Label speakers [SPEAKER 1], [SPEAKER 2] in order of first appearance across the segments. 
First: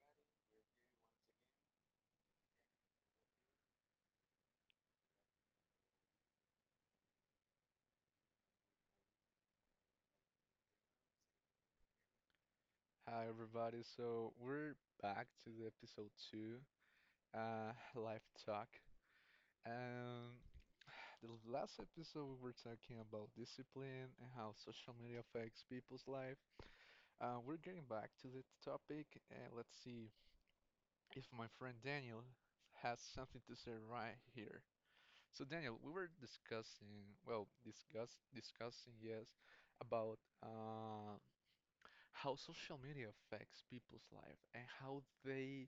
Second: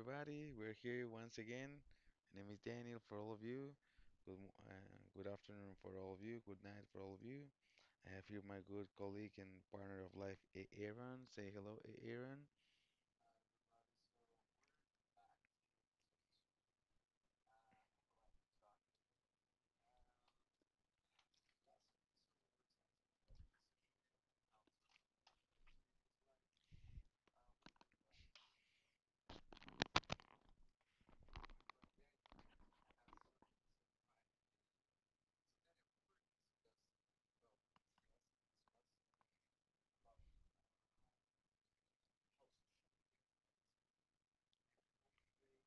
[SPEAKER 1] everybody. We're here once again. My name is Daniel for all of you. Good afternoon for all of you. Good night for all of you. I have here my good colleague and partner of life, Aaron. Say hello, Aaron.
[SPEAKER 2] Hi everybody, so we're back to the episode two, life talk. And the last episode we were talking about discipline and how social media affects people's life. We're getting back to the topic, and let's see if my friend Daniel has something to say right here. So Daniel, we were discussing, well, discussing, yes, about uh, how social media affects people's life and how they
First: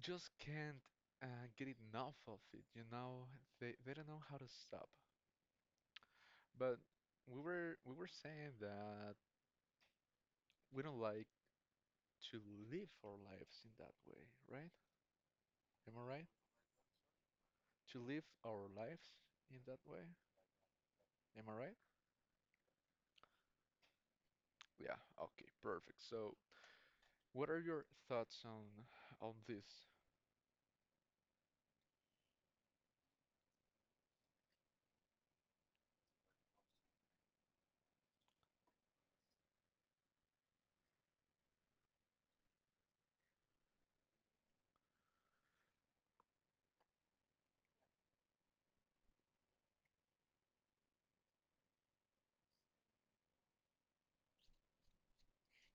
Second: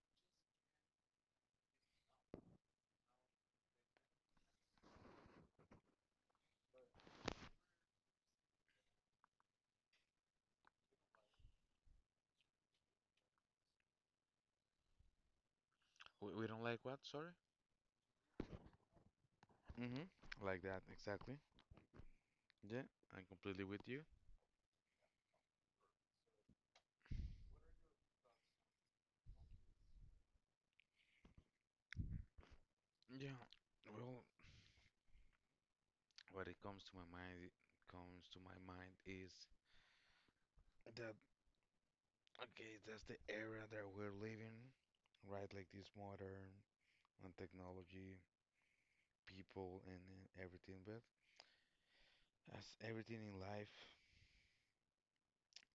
[SPEAKER 2] just can't get enough of it. You know, they don't know how to stop. But we were saying that we don't like to live our lives in that way, right? Am I right?
[SPEAKER 1] We don't like what? Sorry?
[SPEAKER 2] To live our lives in that way?
[SPEAKER 1] Mm-hmm. Like that, exactly.
[SPEAKER 2] Am I right?
[SPEAKER 1] Yeah, I'm completely with you.
[SPEAKER 2] Yeah. Okay. Perfect. So, what are your thoughts on this?
[SPEAKER 1] Yeah. Well, what it comes to my mind, it comes to my mind is. Okay, that's the era that we're living, right? Like this modern and technology, people, and everything. But as everything in life,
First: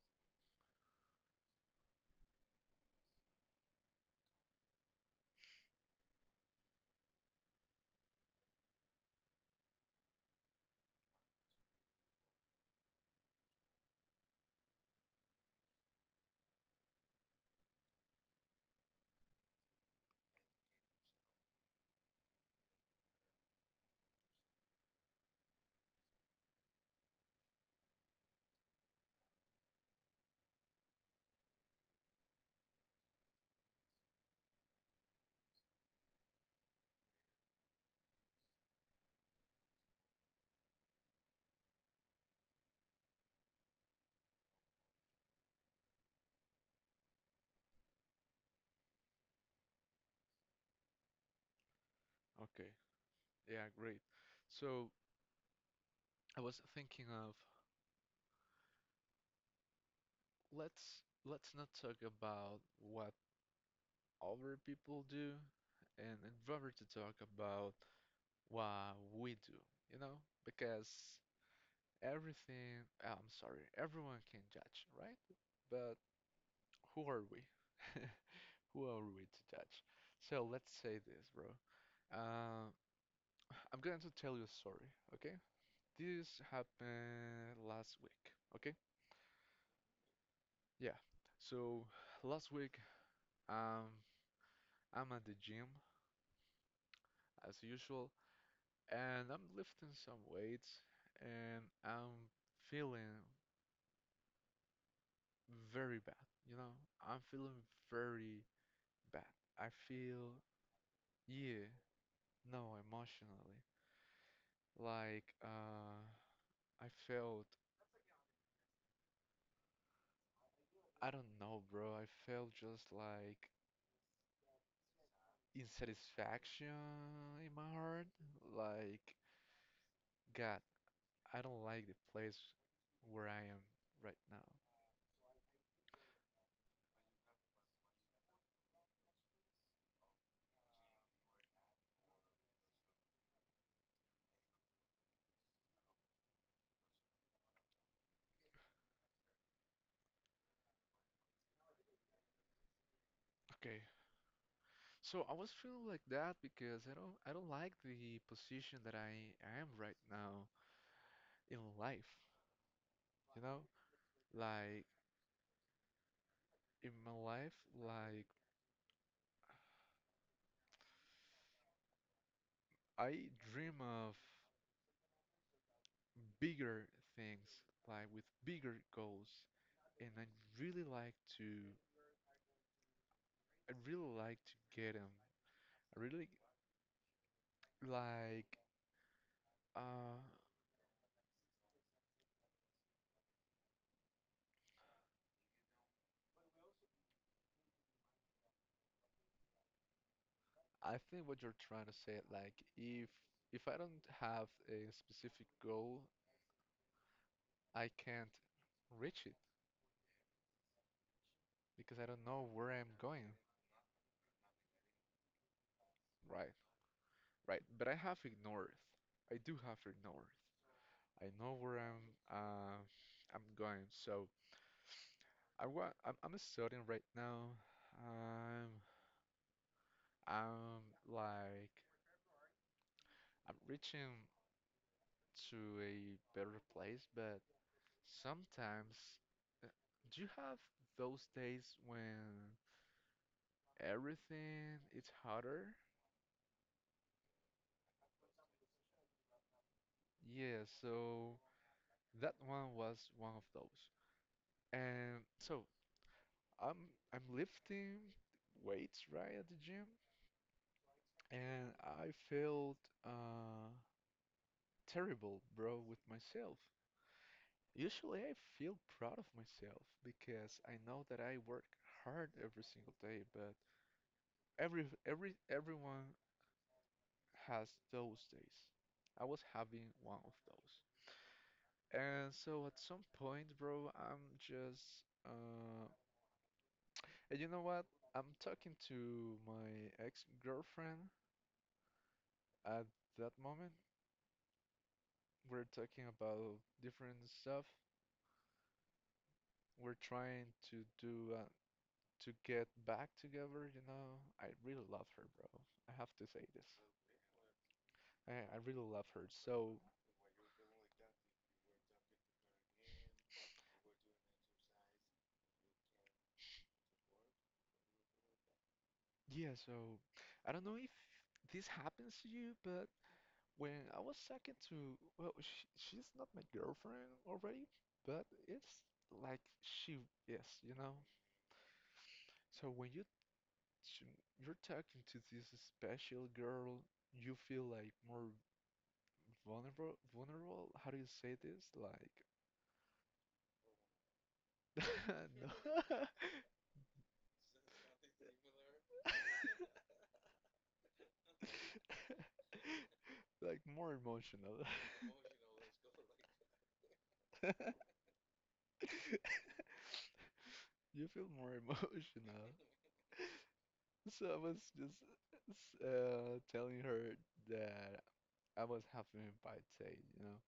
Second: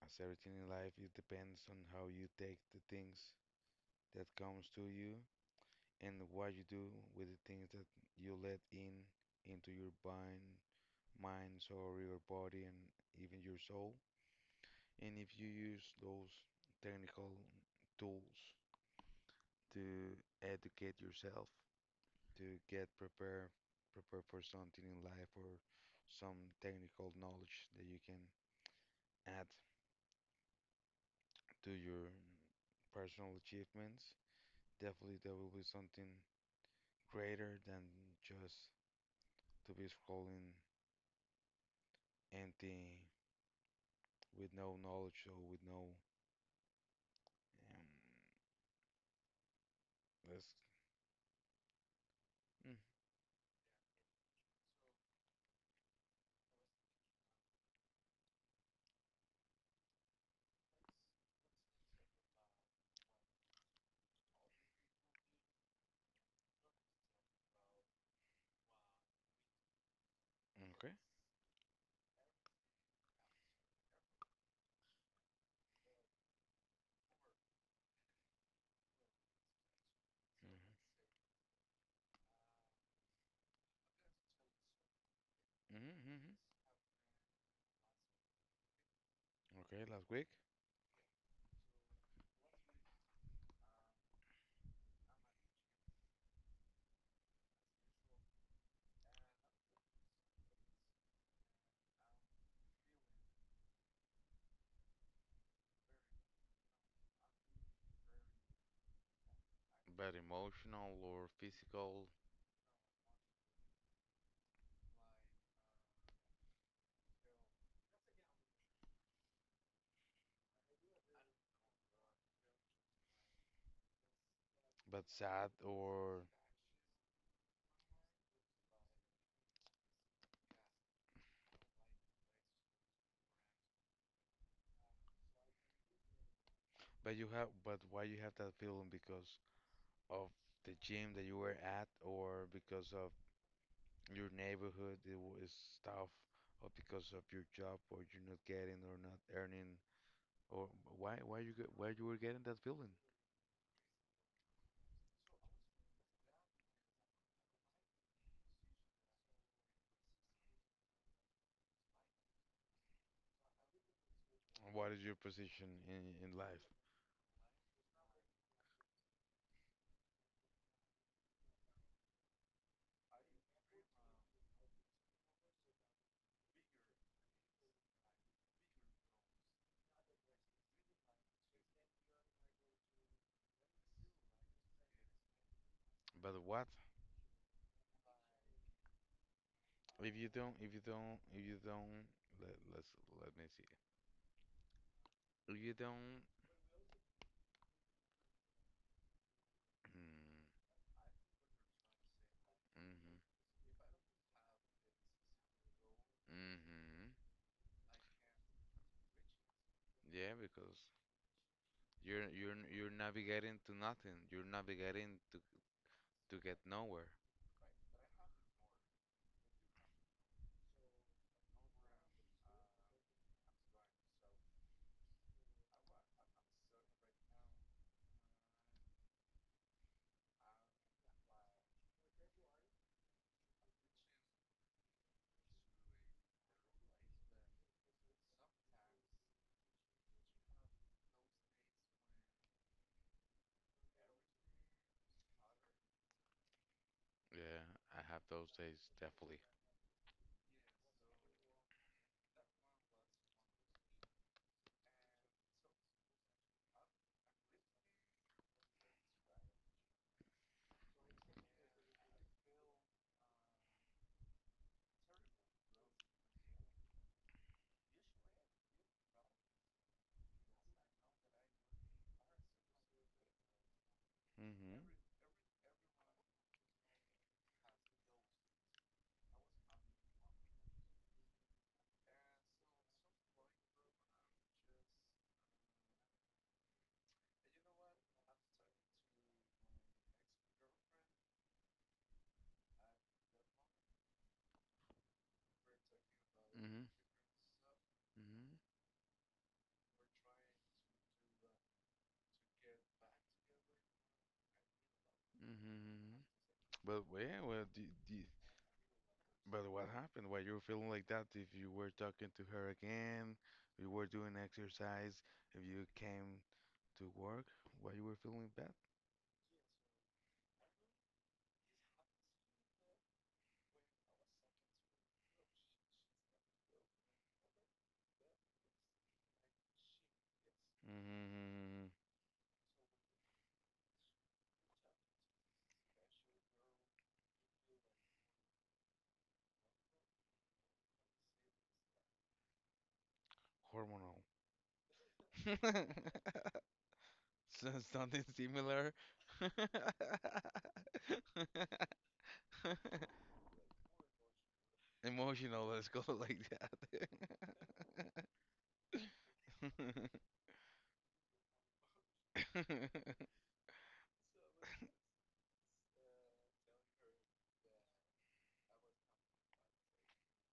[SPEAKER 1] as everything in life, it depends on how you take the things that comes to you and what you do with the things that you let in into your mind, or your body, and even your soul. And if you use those technical tools to educate yourself to get prepare for something in life or some technical knowledge that you can add to your personal achievements. Definitely there will be something greater than just to be scrolling empty with no knowledge or with no um let's
[SPEAKER 2] Okay.
[SPEAKER 1] mm,
[SPEAKER 2] Yeah. Great. So, I was thinking of let's not talk about what other people do and rather to talk about what we do, you know? Because
[SPEAKER 1] okay.
[SPEAKER 2] everything, everyone can judge, right? But who are we? Who are we to judge? So let's say
[SPEAKER 1] Mm-hmm.
[SPEAKER 2] this, bro. Uh, I'm going to tell you a story, okay?
[SPEAKER 1] Mm-hmm. Mm-hmm.
[SPEAKER 2] This happened last week, okay?
[SPEAKER 1] Okay, last week.
[SPEAKER 2] Yeah. So last week, um, I'm at the gym as usual, and I'm lifting some weights and I'm feeling very bad, you know? I'm feeling very bad. I
[SPEAKER 1] But
[SPEAKER 2] feel,
[SPEAKER 1] emotional or
[SPEAKER 2] yeah,
[SPEAKER 1] physical?
[SPEAKER 2] no, emotionally. Like, I felt, I don't know, bro, I felt just like
[SPEAKER 1] But sad or
[SPEAKER 2] insatisfaction in my heart. Like, God, I don't like the place where I am right now.
[SPEAKER 1] but you have but why you have that feeling? Because of the gym that you were at, or because of your neighborhood is tough, or because of your job, or you're not getting or not earning, or why you were getting that feeling?
[SPEAKER 2] Okay, so I was feeling like that because I don't like the position that I am right now in life, you know? Like
[SPEAKER 1] What is your position in life?
[SPEAKER 2] in my life, like I dream of bigger things, like with bigger goals, and really like to I really like to get them. I really
[SPEAKER 1] But what
[SPEAKER 2] like uh
[SPEAKER 1] if you don't let's let me see if you don't.
[SPEAKER 2] I think what you're trying to say, like
[SPEAKER 1] Mm-hmm.
[SPEAKER 2] if I don't have a specific goal,
[SPEAKER 1] Mm-hmm.
[SPEAKER 2] I can't reach it.
[SPEAKER 1] Yeah, because
[SPEAKER 2] Because I
[SPEAKER 1] you're
[SPEAKER 2] don't know
[SPEAKER 1] you're
[SPEAKER 2] where I'm
[SPEAKER 1] you're
[SPEAKER 2] going.
[SPEAKER 1] navigating to nothing. You're navigating to
[SPEAKER 2] Right,
[SPEAKER 1] get nowhere.
[SPEAKER 2] right. But I have it north. I do have it north. I know where uh, I'm going. So I'm studying right now. Um, I'm like I'm reaching to a better place, but sometimes uh, do you have those days when everything is harder?
[SPEAKER 1] Yeah, I have those days definitely.
[SPEAKER 2] Yeah, so that one was one of those. And so I'm lifting weights right at the gym, and I felt uh, terrible, bro, with myself. Usually I feel proud of myself because I know that I work hard every single day, but
[SPEAKER 1] Mm-hmm.
[SPEAKER 2] every everyone has those days. I was having one of those. And so at some point, bro, I'm just and you know what? I'm talking to my ex-girlfriend at that moment we're talking about
[SPEAKER 1] Mm-hmm.
[SPEAKER 2] different stuff.
[SPEAKER 1] Mm-hmm.
[SPEAKER 2] We're trying to do to get back together, you know. I really love her, bro. I have
[SPEAKER 1] Mm-hmm.
[SPEAKER 2] to say this.
[SPEAKER 1] But
[SPEAKER 2] I really love her.
[SPEAKER 1] but
[SPEAKER 2] So,
[SPEAKER 1] what happened? Why you were feeling like that? If you were talking to her again, you were doing exercise, if you came to work, why you were feeling bad?
[SPEAKER 2] yeah, so I don't know if this happens to you, but when I was talking to, well, sh she's not my girlfriend already, but it's like she is, you know?
[SPEAKER 1] Mm,
[SPEAKER 2] So when you you're talking to this special girl, you feel like more vulnerable, vulnerable? How do you say this? Like,
[SPEAKER 1] hormonal.
[SPEAKER 2] no.
[SPEAKER 1] So something similar.
[SPEAKER 2] Like more emotional.
[SPEAKER 1] Emotional, let's go like that. Hmm.
[SPEAKER 2] You feel more emotional. So I was just telling her that I was having a bad day, you know.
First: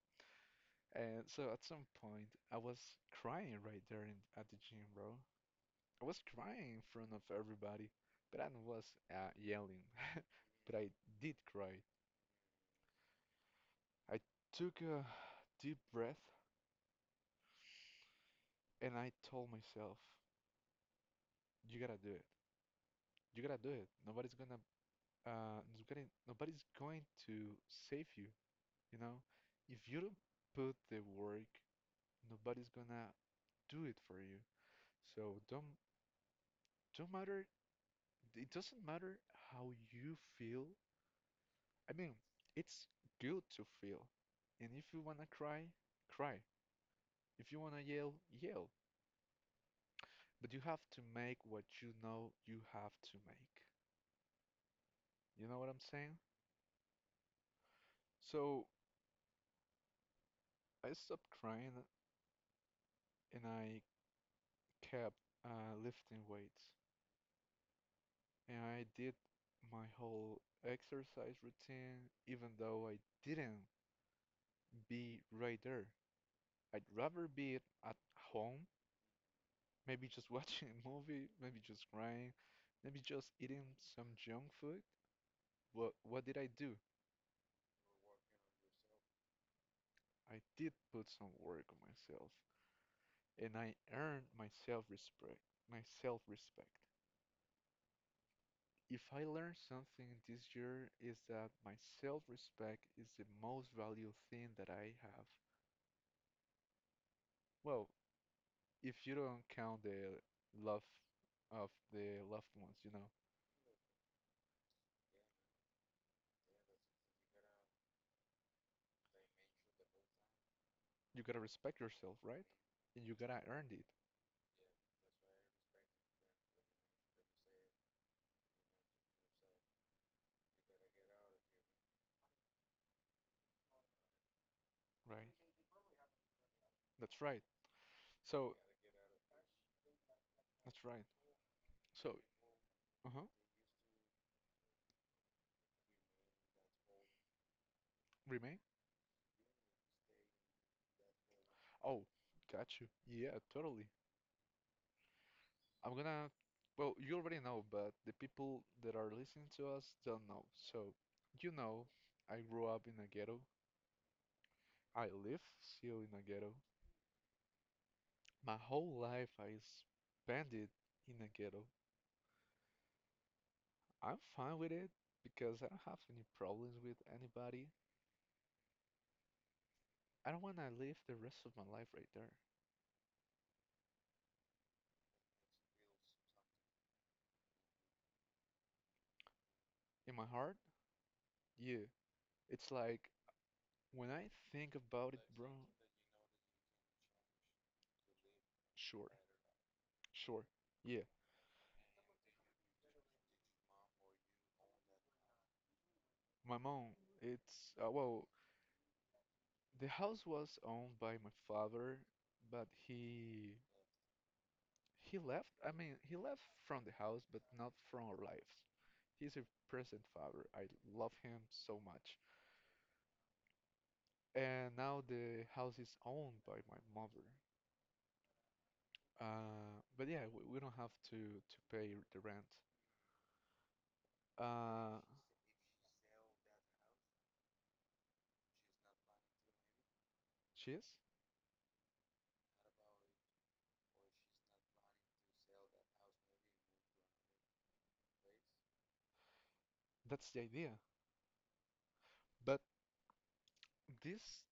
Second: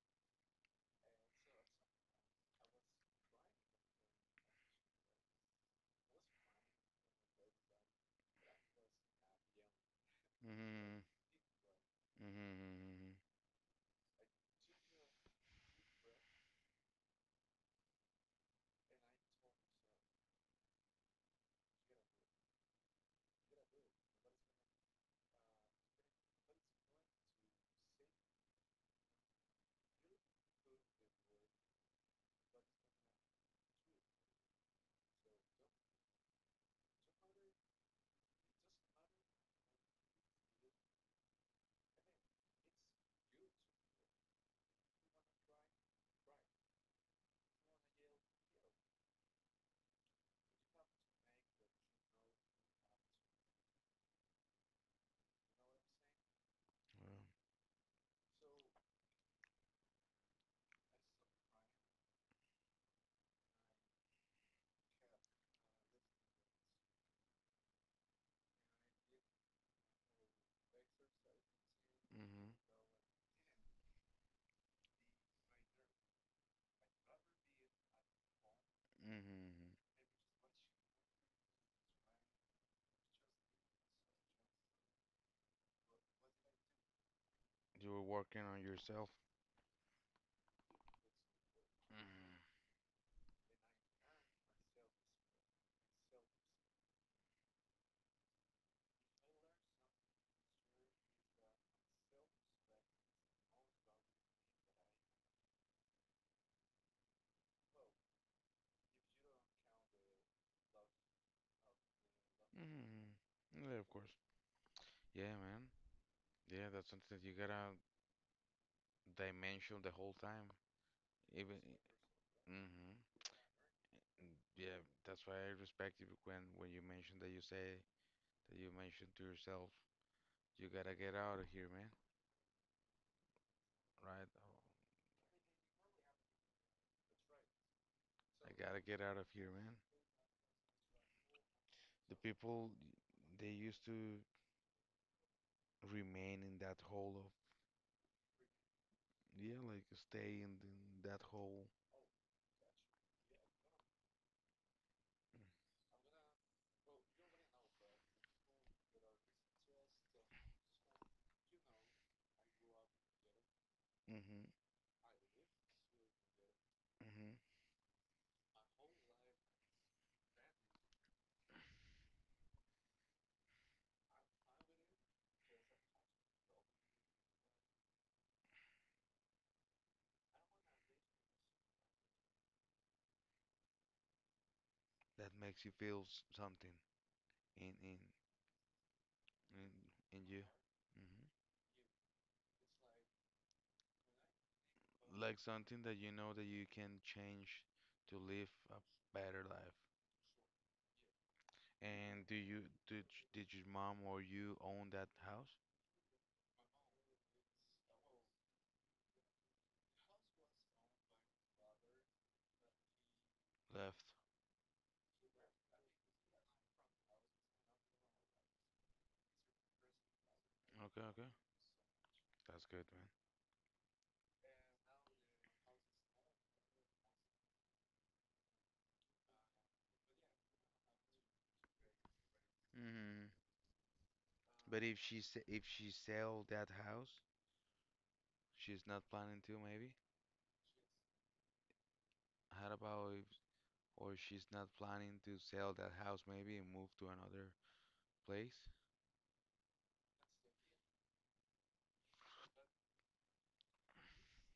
[SPEAKER 2] And so at some point, I was crying right there at the gym, bro. I was crying in front of everybody, but I was yelling. But I did cry.
[SPEAKER 1] Hmm.
[SPEAKER 2] I took a deep breath and I told myself, "You gotta do it. You gotta do it. Nobody's going to save you. You know, if you don't put the work, nobody's gonna do it for you. So don't matter. It doesn't matter how you feel I mean, it's good to feel. And if you wanna cry, cry. If you wanna yell, yell. But you have to make what you know you have to make. You know what I'm saying?
[SPEAKER 1] Well,
[SPEAKER 2] So I stopped crying and I kept lifting weights. And I did my whole exercise routine,
[SPEAKER 1] hmm.
[SPEAKER 2] even though I didn't be right there. I'd rather be at home
[SPEAKER 1] Hmm.
[SPEAKER 2] maybe just watching a movie, maybe just crying, maybe just eating some junk food. But what did I do?
[SPEAKER 1] You were working on yourself.
[SPEAKER 2] I did put some work on
[SPEAKER 1] Hmm.
[SPEAKER 2] myself and I earned my self-respect. If I learned something this year is that my self-respect is the most valuable thing that I have. Well, if you don't count the love of the loved ones, you know,
[SPEAKER 1] Hmm. Yeah, of course. Yeah, man. Yeah, that's something you gotta dimension the whole time.
[SPEAKER 2] you gotta
[SPEAKER 1] Even.
[SPEAKER 2] respect yourself, right?
[SPEAKER 1] Hmm.
[SPEAKER 2] And you gotta earn it,
[SPEAKER 1] Yeah, that's why I respect you when you mention that you say that you mentioned to yourself, you gotta get out of here, man. Right? Oh,
[SPEAKER 2] right? That's right.
[SPEAKER 1] I
[SPEAKER 2] So
[SPEAKER 1] gotta get out of here, man.
[SPEAKER 2] that's right. So
[SPEAKER 1] The people
[SPEAKER 2] uh-huh.
[SPEAKER 1] they used to remain in that hole of
[SPEAKER 2] Remain?
[SPEAKER 1] yeah, like stay in that hole.
[SPEAKER 2] Oh, got you. Yeah, totally. I'm gonna well, you already know, but the people that are listening to us don't know. So you know, I grew up in a ghetto.
[SPEAKER 1] Mm-hmm.
[SPEAKER 2] I live still in a ghetto.
[SPEAKER 1] Mm-hmm.
[SPEAKER 2] My whole life I spent it in a ghetto. I'm fine with it because I don't have any problems with anybody. I don't want to live the rest of my life right there.
[SPEAKER 1] That makes you feel something in in in
[SPEAKER 2] In
[SPEAKER 1] in
[SPEAKER 2] my
[SPEAKER 1] you,
[SPEAKER 2] heart,
[SPEAKER 1] hmm,
[SPEAKER 2] yeah, it's like when I think about it,
[SPEAKER 1] like
[SPEAKER 2] bro,
[SPEAKER 1] something that you know that you can change to live a
[SPEAKER 2] sure,
[SPEAKER 1] better life.
[SPEAKER 2] sure. Yeah,
[SPEAKER 1] And do you did your mom or you own that house?
[SPEAKER 2] my mom, it's well, the house was owned by my father, but
[SPEAKER 1] Left.
[SPEAKER 2] he left. I mean, he left from the house, but not from our lives. He's a present father. I
[SPEAKER 1] Okay,
[SPEAKER 2] love
[SPEAKER 1] okay,
[SPEAKER 2] him so much.
[SPEAKER 1] that's good, man.
[SPEAKER 2] And now the house is owned by my mother. But yeah, we don't have to pay the rent.
[SPEAKER 1] Hmm. But
[SPEAKER 2] Uh,
[SPEAKER 1] if she sell that house, she's not planning to maybe?
[SPEAKER 2] she is?
[SPEAKER 1] How about if, or she's not planning to sell that house maybe and move to another place?
[SPEAKER 2] That's the idea. But this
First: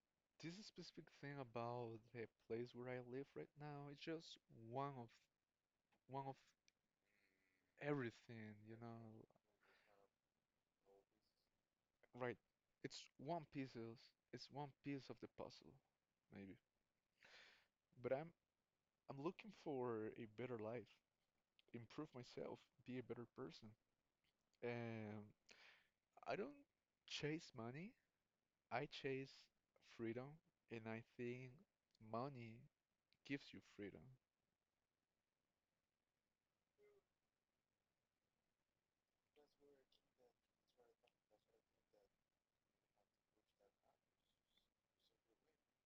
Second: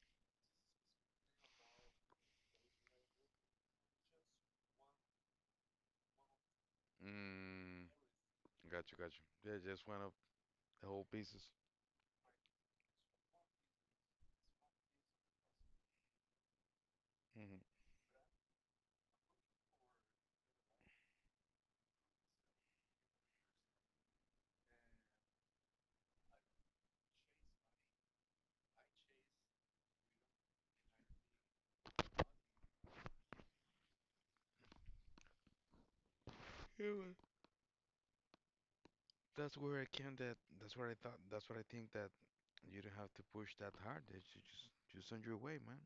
[SPEAKER 2] this specific thing about the place where I live right now is just one of one of
[SPEAKER 1] Mm,
[SPEAKER 2] everything, you
[SPEAKER 1] got you, got
[SPEAKER 2] know,
[SPEAKER 1] you. Yeah, just one of the whole pieces.
[SPEAKER 2] right. It's one piece of, it's one piece of the puzzle, maybe.
[SPEAKER 1] Hmm.
[SPEAKER 2] But I'm looking for a better life, improve myself, be a better person. And I don't chase money, I chase freedom, and I think money gives you freedom.
[SPEAKER 1] Yeah, well, that's what I think that you don't have to push that hard. That you just on your way, man.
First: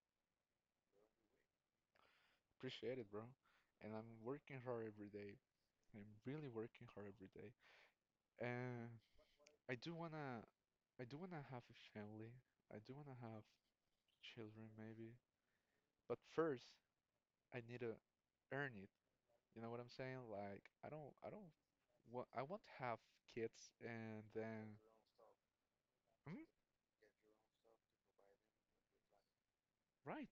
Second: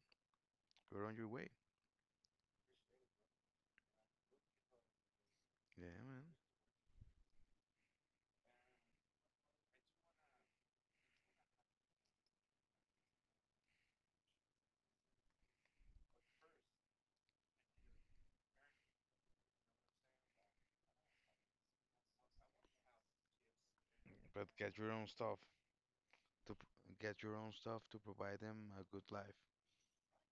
[SPEAKER 1] Go on your way.
[SPEAKER 2] Appreciate it, bro. And I'm working hard every day.
[SPEAKER 1] Yeah,
[SPEAKER 2] I'm
[SPEAKER 1] man.
[SPEAKER 2] really working hard every day. And I do wanna, I do wanna have a family. I do wanna have children, maybe. But first, I need to earn it. You know what I'm saying? Like, I don't, wa- I want to have kids and
[SPEAKER 1] But get
[SPEAKER 2] then.
[SPEAKER 1] your own stuff
[SPEAKER 2] Mm,
[SPEAKER 1] get your own stuff to provide them a good life.
[SPEAKER 2] right,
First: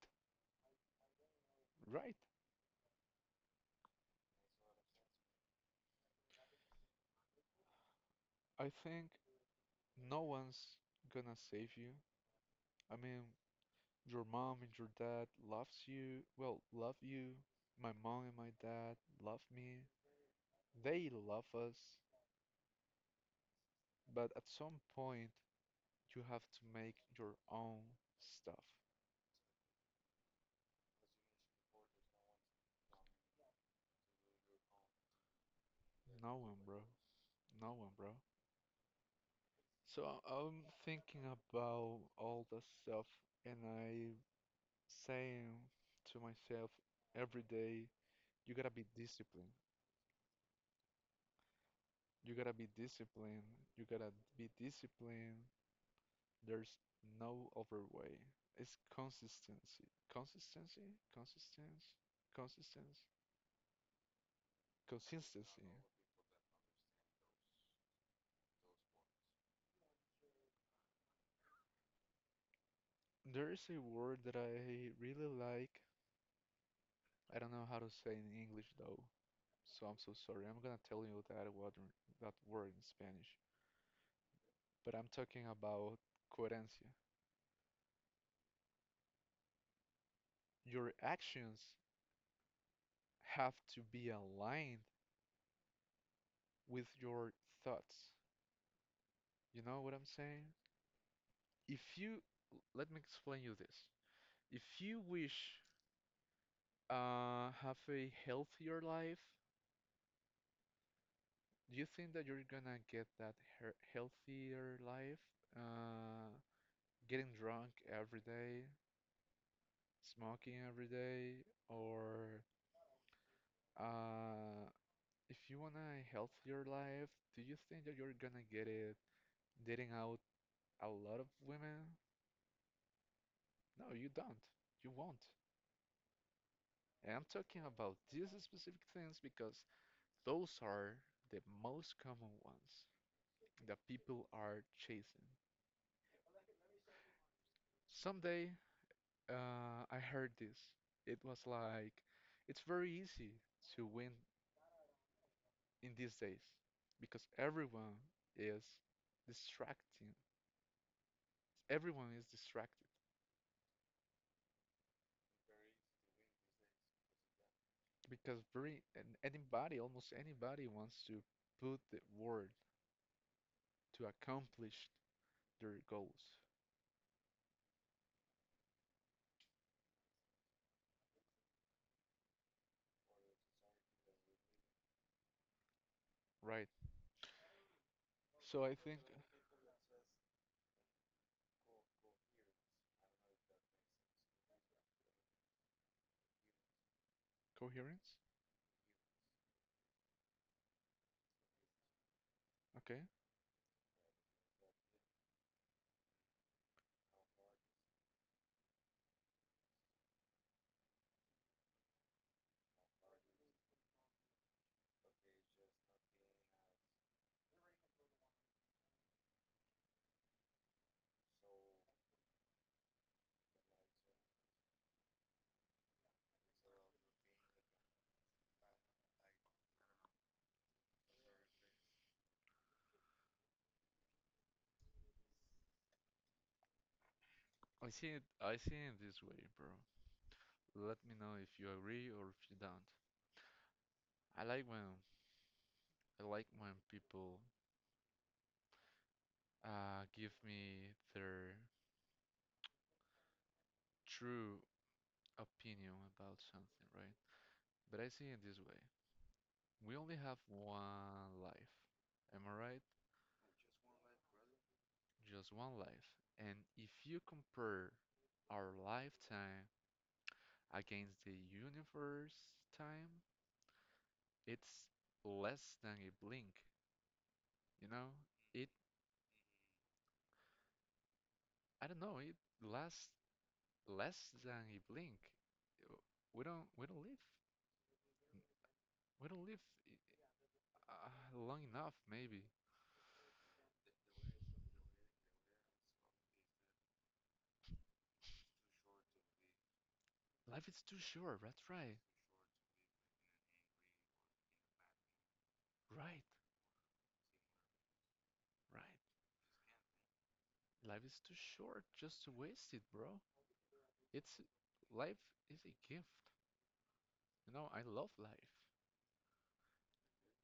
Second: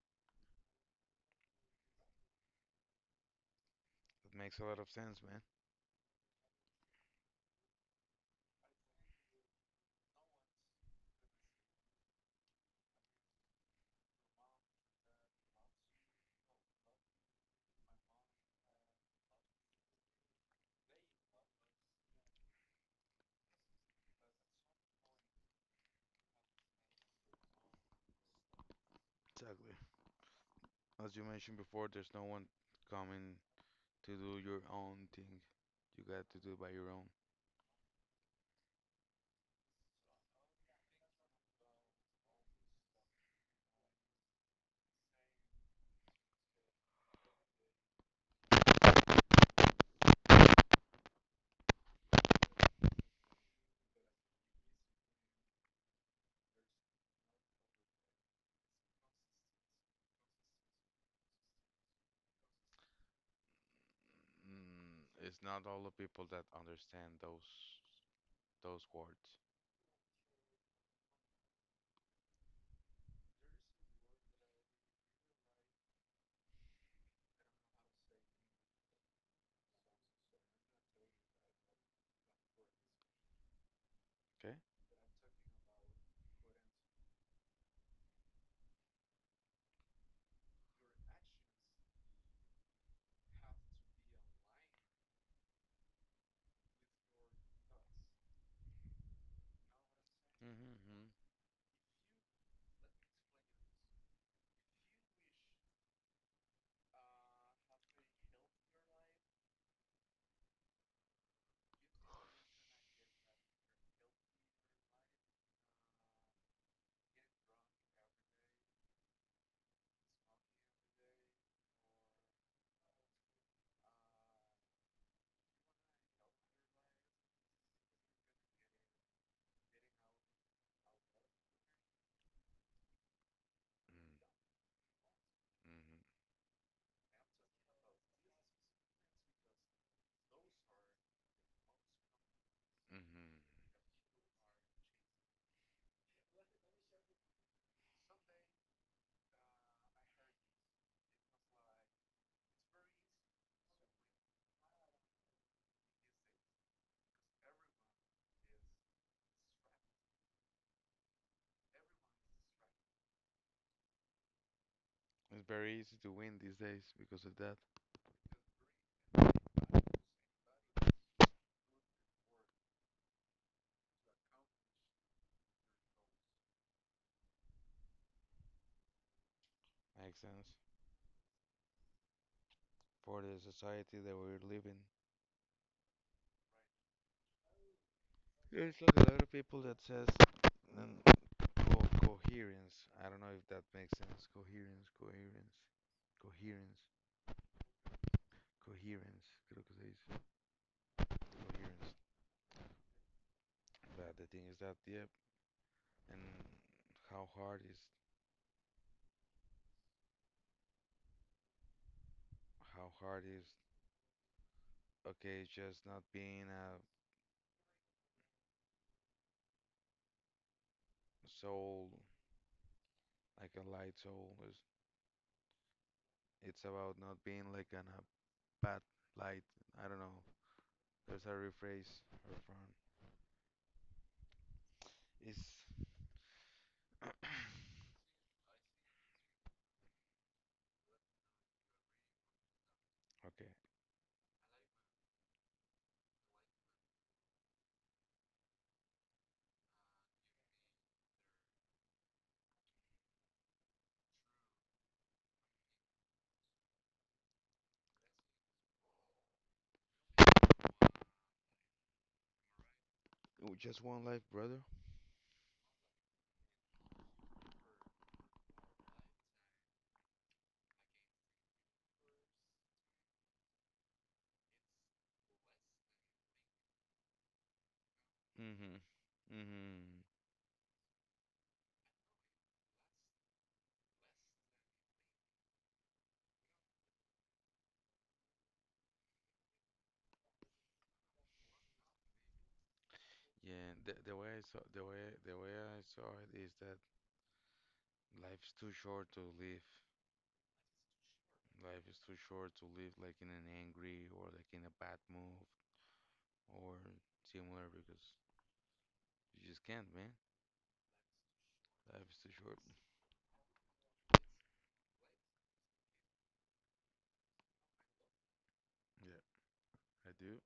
[SPEAKER 2] right.
[SPEAKER 1] It makes a lot of sense, man.
[SPEAKER 2] I think no one's gonna save you. I mean, your mom and your dad loves you. Well, love you. My mom and my dad love me. They love us. But at some point, you have to make your own stuff.
[SPEAKER 1] Exactly. As you mentioned before, there's no one coming to do your own thing. You got to
[SPEAKER 2] No
[SPEAKER 1] do
[SPEAKER 2] one,
[SPEAKER 1] by
[SPEAKER 2] bro.
[SPEAKER 1] your own.
[SPEAKER 2] No one, bro. So I- am thinking about all the stuff, and I saying to myself every day, you gotta be disciplined. You gotta be disciplined. You gotta be disciplined. There's no other way. It's consistency. Consistency? Consistence? Consistence?
[SPEAKER 1] Mm, it's not
[SPEAKER 2] Consistency.
[SPEAKER 1] all the people that understand those words.
[SPEAKER 2] There is a word that I really like. I don't know how to say it in English though, so I'm so sorry. I'm gonna tell you that word in Spanish.
[SPEAKER 1] Okay?
[SPEAKER 2] But I'm talking about coherencia. Your actions have to be aligned with your thoughts. You know what I'm saying?
[SPEAKER 1] Mm-hmm.
[SPEAKER 2] If you, let me explain you this. If you wish have a healthier life, do you think that you're gonna get that her healthier life? Uh, Getting drunk every day, smoking every day, or uh, if you want a healthier life, do you think that you're gonna get it dating out a lot of women? No,
[SPEAKER 1] Mm,
[SPEAKER 2] you don't. You won't.
[SPEAKER 1] mm-hmm,
[SPEAKER 2] And I'm talking about these specific things because those are the most common ones
[SPEAKER 1] mm-hmm.
[SPEAKER 2] that people are chasing. Someday, I heard this. It was like, it's very easy to win in these days because everyone is distracting. Everyone is distracted
[SPEAKER 1] It's very easy to win these days because of that.
[SPEAKER 2] because very and anybody, almost anybody, wants to put the word to accomplish their goals,
[SPEAKER 1] Makes sense for the society that we're living.
[SPEAKER 2] right? So I
[SPEAKER 1] There's like
[SPEAKER 2] think
[SPEAKER 1] a lot of people that says um, co coherence. I don't know if that makes sense. Coherence.
[SPEAKER 2] coherence.
[SPEAKER 1] Coherence, creo que se dice. Coherence.
[SPEAKER 2] Okay.
[SPEAKER 1] But the thing is that, yep, and how hard is how hard is okay, it's just not being a soul, like a light soul. It's about not being like a bad light. I don't know. There's a rephrase her from. It's
[SPEAKER 2] I see it this way, bro. Let me know if you agree or if you don't.
[SPEAKER 1] okay.
[SPEAKER 2] I like when I like when people give me their true opinion about something, right? But I see it this way. We only have one life. Am I right?
[SPEAKER 1] Oh, just one life, brother.
[SPEAKER 2] Just one life. And if you compare our lifetime against the universe time, it's less than a blink, you know? It
[SPEAKER 1] Mm-hmm. Mm-hmm.
[SPEAKER 2] I don't know, it lasts less than a blink. Uh, We don't we don't live we don't live long enough maybe.
[SPEAKER 1] Yeah, the way I saw it is that life's too short to live.
[SPEAKER 2] Life is too short. That's
[SPEAKER 1] Life
[SPEAKER 2] right.
[SPEAKER 1] is too short to live like in an angry or like in a bad mood
[SPEAKER 2] Right.
[SPEAKER 1] or similar because
[SPEAKER 2] Right.
[SPEAKER 1] you just can't, man.
[SPEAKER 2] Life is too short
[SPEAKER 1] Life is
[SPEAKER 2] just
[SPEAKER 1] too
[SPEAKER 2] to
[SPEAKER 1] short.
[SPEAKER 2] waste it, bro. It's life is a gift. You know, I love life.
[SPEAKER 1] Yeah, I do.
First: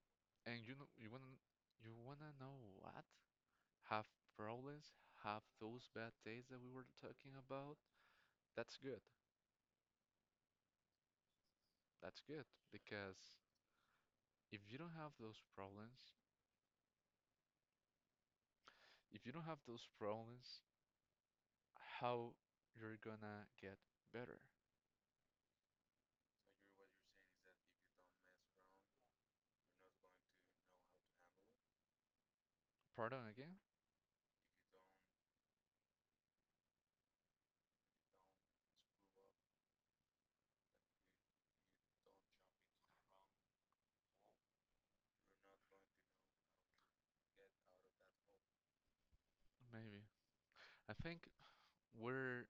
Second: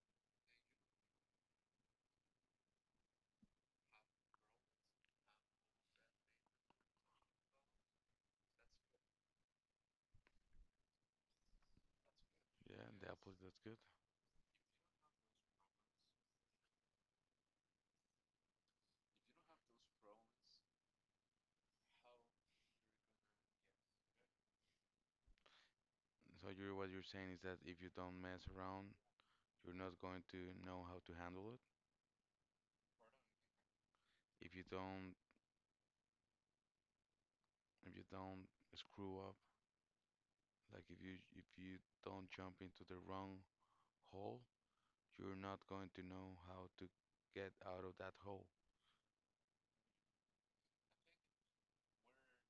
[SPEAKER 2] And you know you wanna know what? Have problems, have those bad days that we were talking about. That's good. That's good
[SPEAKER 1] Yeah, and the apple
[SPEAKER 2] because
[SPEAKER 1] that's good.
[SPEAKER 2] if you don't have those problems, if you don't have those problems, how you're gonna get better.
[SPEAKER 1] So you're what you're saying is that if you don't mess around, you're not going to know how to handle it.
[SPEAKER 2] Pardon again?
[SPEAKER 1] If you don't, if you don't screw up, like if you don't jump into the wrong hole, you're not going to know how to get out of that hole.
[SPEAKER 2] Maybe. I think we're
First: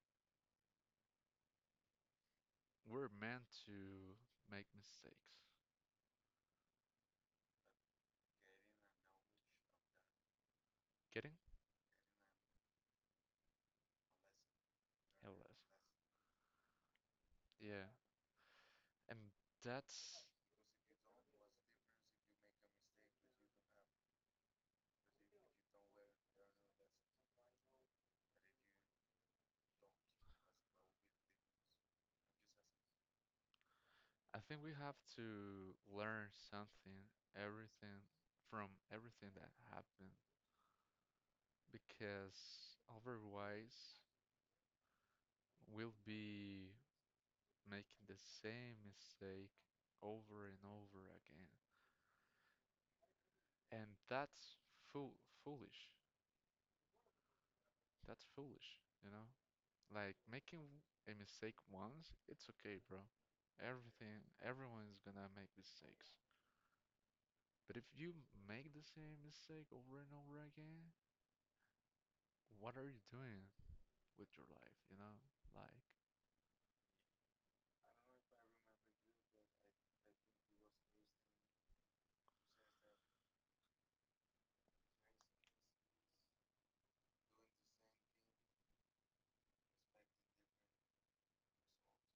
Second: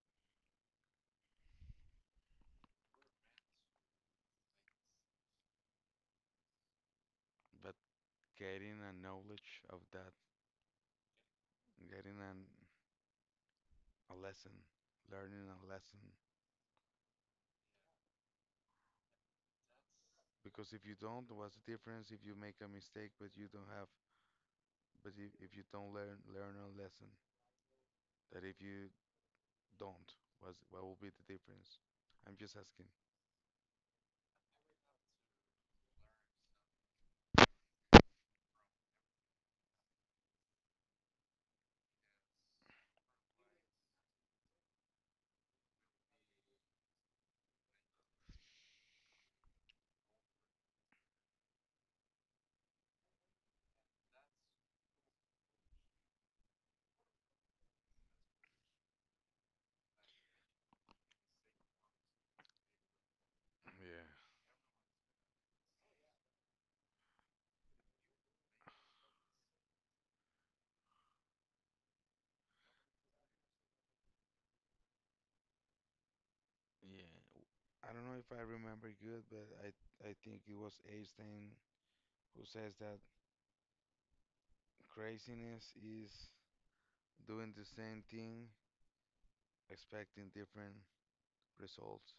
[SPEAKER 2] we're meant to make mistakes.
[SPEAKER 1] But getting a knowledge of that.
[SPEAKER 2] Getting?
[SPEAKER 1] Getting an, a lesson,
[SPEAKER 2] Hell
[SPEAKER 1] learning a
[SPEAKER 2] yes.
[SPEAKER 1] lesson.
[SPEAKER 2] Yeah. And that's
[SPEAKER 1] Because if you don't, what's the difference if you make a mistake but you don't have, but if you don't learn a lesson, that if you don't, what will be the difference? I'm just asking.
[SPEAKER 2] I think we have to learn something, everything from everything that happened because otherwise we'll be making the same mistake over and over again. And that's fool foolish. That's foolish, you know? Like making a mistake once, it's okay, bro.
[SPEAKER 1] Yeah.
[SPEAKER 2] Everything, everyone is gonna make mistakes. But if you make the same mistake over and over again, what are you doing with your life, you know? Like,
[SPEAKER 1] Yeah. I don't know if I remember good, but I think it was Einstein who says that craziness is doing the same thing, expecting different results.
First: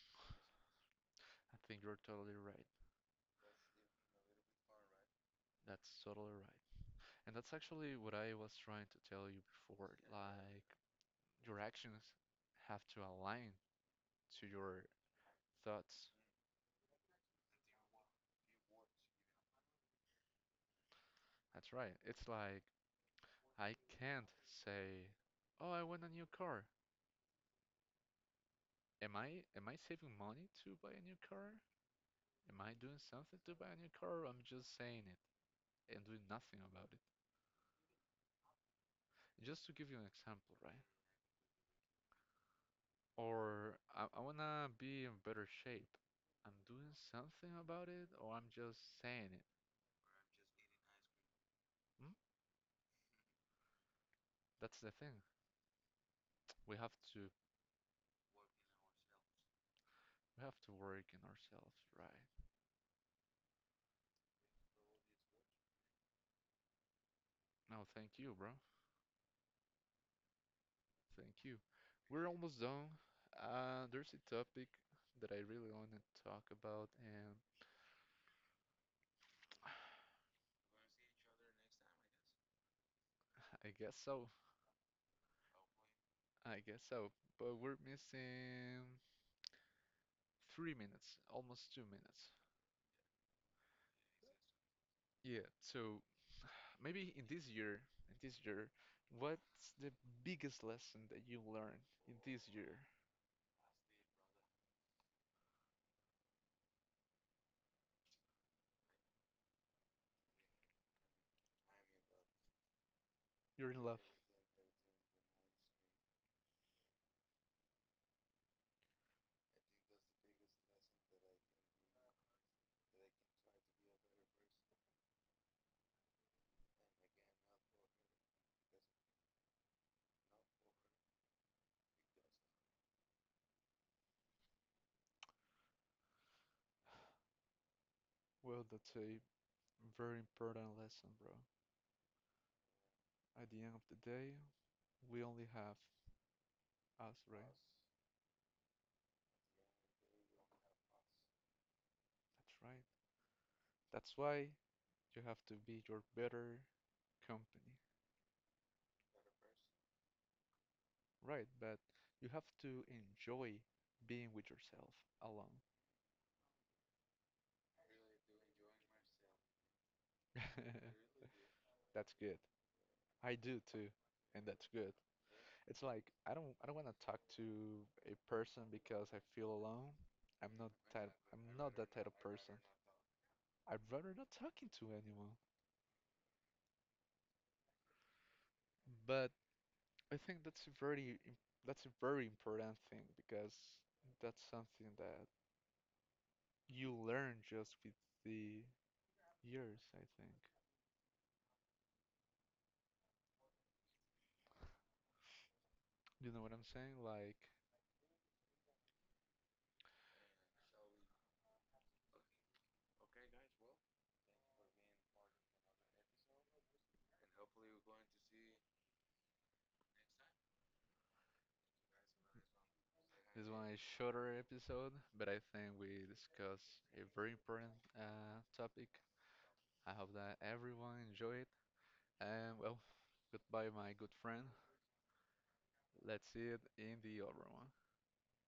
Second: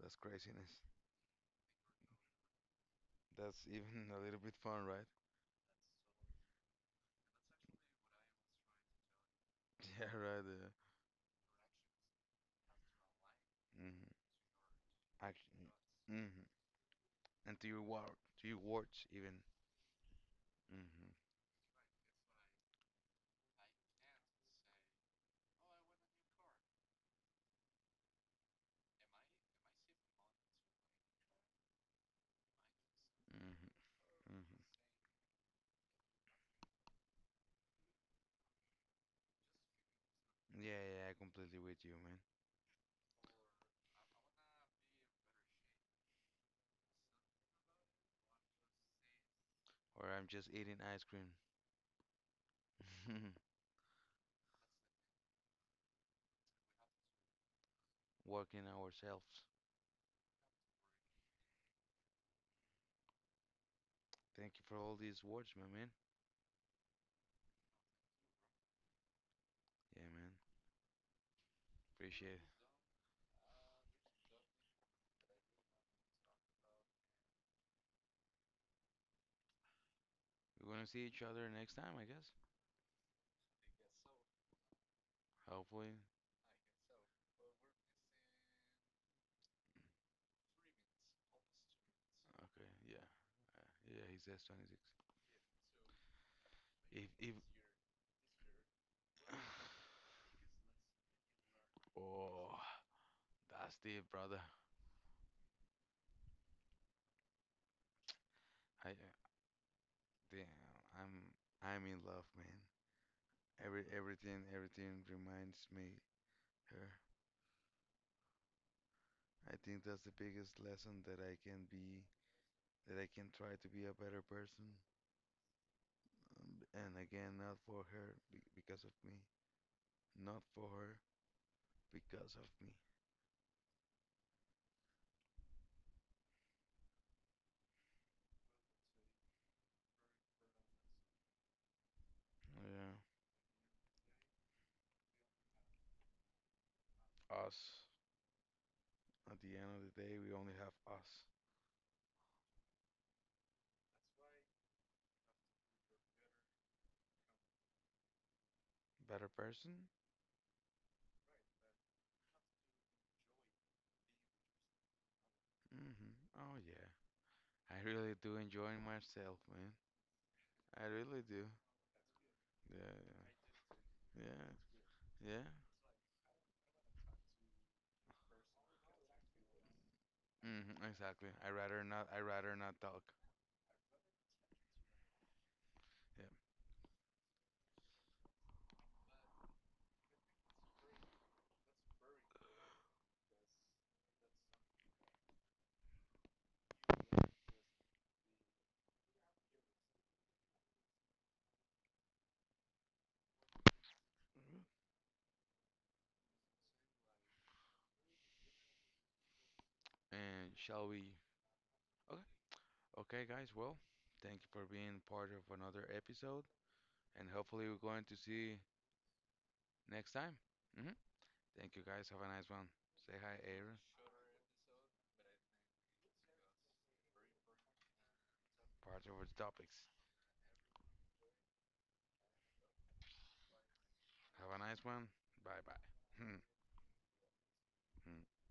[SPEAKER 1] That's craziness.
[SPEAKER 2] I think you're totally right.
[SPEAKER 1] That's even a little bit fun, right?
[SPEAKER 2] That's totally right. And that's actually what I was trying to tell you before.
[SPEAKER 1] Yeah, right.
[SPEAKER 2] Like, your actions have to align
[SPEAKER 1] Mm-hmm.
[SPEAKER 2] to your
[SPEAKER 1] Action.
[SPEAKER 2] thoughts.
[SPEAKER 1] Mm-hmm. And to your work, to your words even. Mm-hmm.
[SPEAKER 2] That's right. It's like I can't say, "Oh, I want a new car." Am I saving money to buy a new car? Am I doing something to buy a new car? Or
[SPEAKER 1] Mm-hmm.
[SPEAKER 2] I'm
[SPEAKER 1] Mm-hmm.
[SPEAKER 2] just saying it and doing nothing about it. Just to give you an example,
[SPEAKER 1] Yeah,
[SPEAKER 2] right?
[SPEAKER 1] yeah, I completely with you, man.
[SPEAKER 2] Or I wanna be in better shape. I'm doing something about it, or I'm just saying it.
[SPEAKER 1] Or I'm just eating ice cream,
[SPEAKER 2] Hmm? That's the thing. We have to
[SPEAKER 1] working ourselves.
[SPEAKER 2] we have to work in ourselves, right?
[SPEAKER 1] Thank you for all these words, my man.
[SPEAKER 2] No, thank you, bro.
[SPEAKER 1] Yeah, man.
[SPEAKER 2] Thank you. We're
[SPEAKER 1] Appreciate it.
[SPEAKER 2] almost done. There's a topic that I really want to talk about, and
[SPEAKER 1] We're gonna see each other next time, I guess.
[SPEAKER 2] I guess so.
[SPEAKER 1] Hopefully.
[SPEAKER 2] I guess so. But we're missing 3 minutes, almost 2 minutes.
[SPEAKER 1] Okay. Yeah. Uh, yeah, he says 26.
[SPEAKER 2] Yeah, so
[SPEAKER 1] If
[SPEAKER 2] maybe
[SPEAKER 1] if.
[SPEAKER 2] in this year, what's the biggest lesson that you learned in this
[SPEAKER 1] Oh,
[SPEAKER 2] year?
[SPEAKER 1] that's deep, brother. I Damn, I'm I'm in love, man.
[SPEAKER 2] You're in love.
[SPEAKER 1] Everything reminds me her. I think that's the biggest lesson that I can try to be a better person. Um, And again, not for her because of me, not for her because of me.
[SPEAKER 2] Well, that's a very important lesson, bro.
[SPEAKER 1] Yeah,
[SPEAKER 2] At the end of the day, we only have us, right?
[SPEAKER 1] us. At the end of the day, we only have us.
[SPEAKER 2] That's right. That's why you have to be your better company,
[SPEAKER 1] Better person?
[SPEAKER 2] right? But you have to enjoy being with yourself alone.
[SPEAKER 1] Mm-hmm. Oh yeah. I really do enjoy myself, man. I really do.
[SPEAKER 2] That's good.
[SPEAKER 1] Yeah,
[SPEAKER 2] I do too,
[SPEAKER 1] yeah,
[SPEAKER 2] and that's good.
[SPEAKER 1] yeah. Yeah.
[SPEAKER 2] It's like I don't want to talk to a person because I feel alone.
[SPEAKER 1] Hmm, exactly.
[SPEAKER 2] I'm
[SPEAKER 1] I
[SPEAKER 2] not
[SPEAKER 1] rather
[SPEAKER 2] that
[SPEAKER 1] not.
[SPEAKER 2] type
[SPEAKER 1] I
[SPEAKER 2] of
[SPEAKER 1] rather
[SPEAKER 2] person.
[SPEAKER 1] not talk.
[SPEAKER 2] I'd rather not talking to anyone.
[SPEAKER 1] Yeah.
[SPEAKER 2] But I think that's a very that's a very important thing because that's something that you learn just with the years, I think. You know what I'm saying? Like
[SPEAKER 1] And shall we? Okay. Okay, guys. Well, thank you for being part of another episode, and hopefully we're going to see next time. Hmm. Thank you, guys. Have a nice one. Say hi,
[SPEAKER 2] this one
[SPEAKER 1] Aaron.
[SPEAKER 2] is shorter episode, but I think we discuss a very important topic.
[SPEAKER 1] Part of the topics.
[SPEAKER 2] I hope that everyone enjoy it. And well, goodbye, my good friend.
[SPEAKER 1] Have a nice one. Bye bye.
[SPEAKER 2] Let's see it in the other one.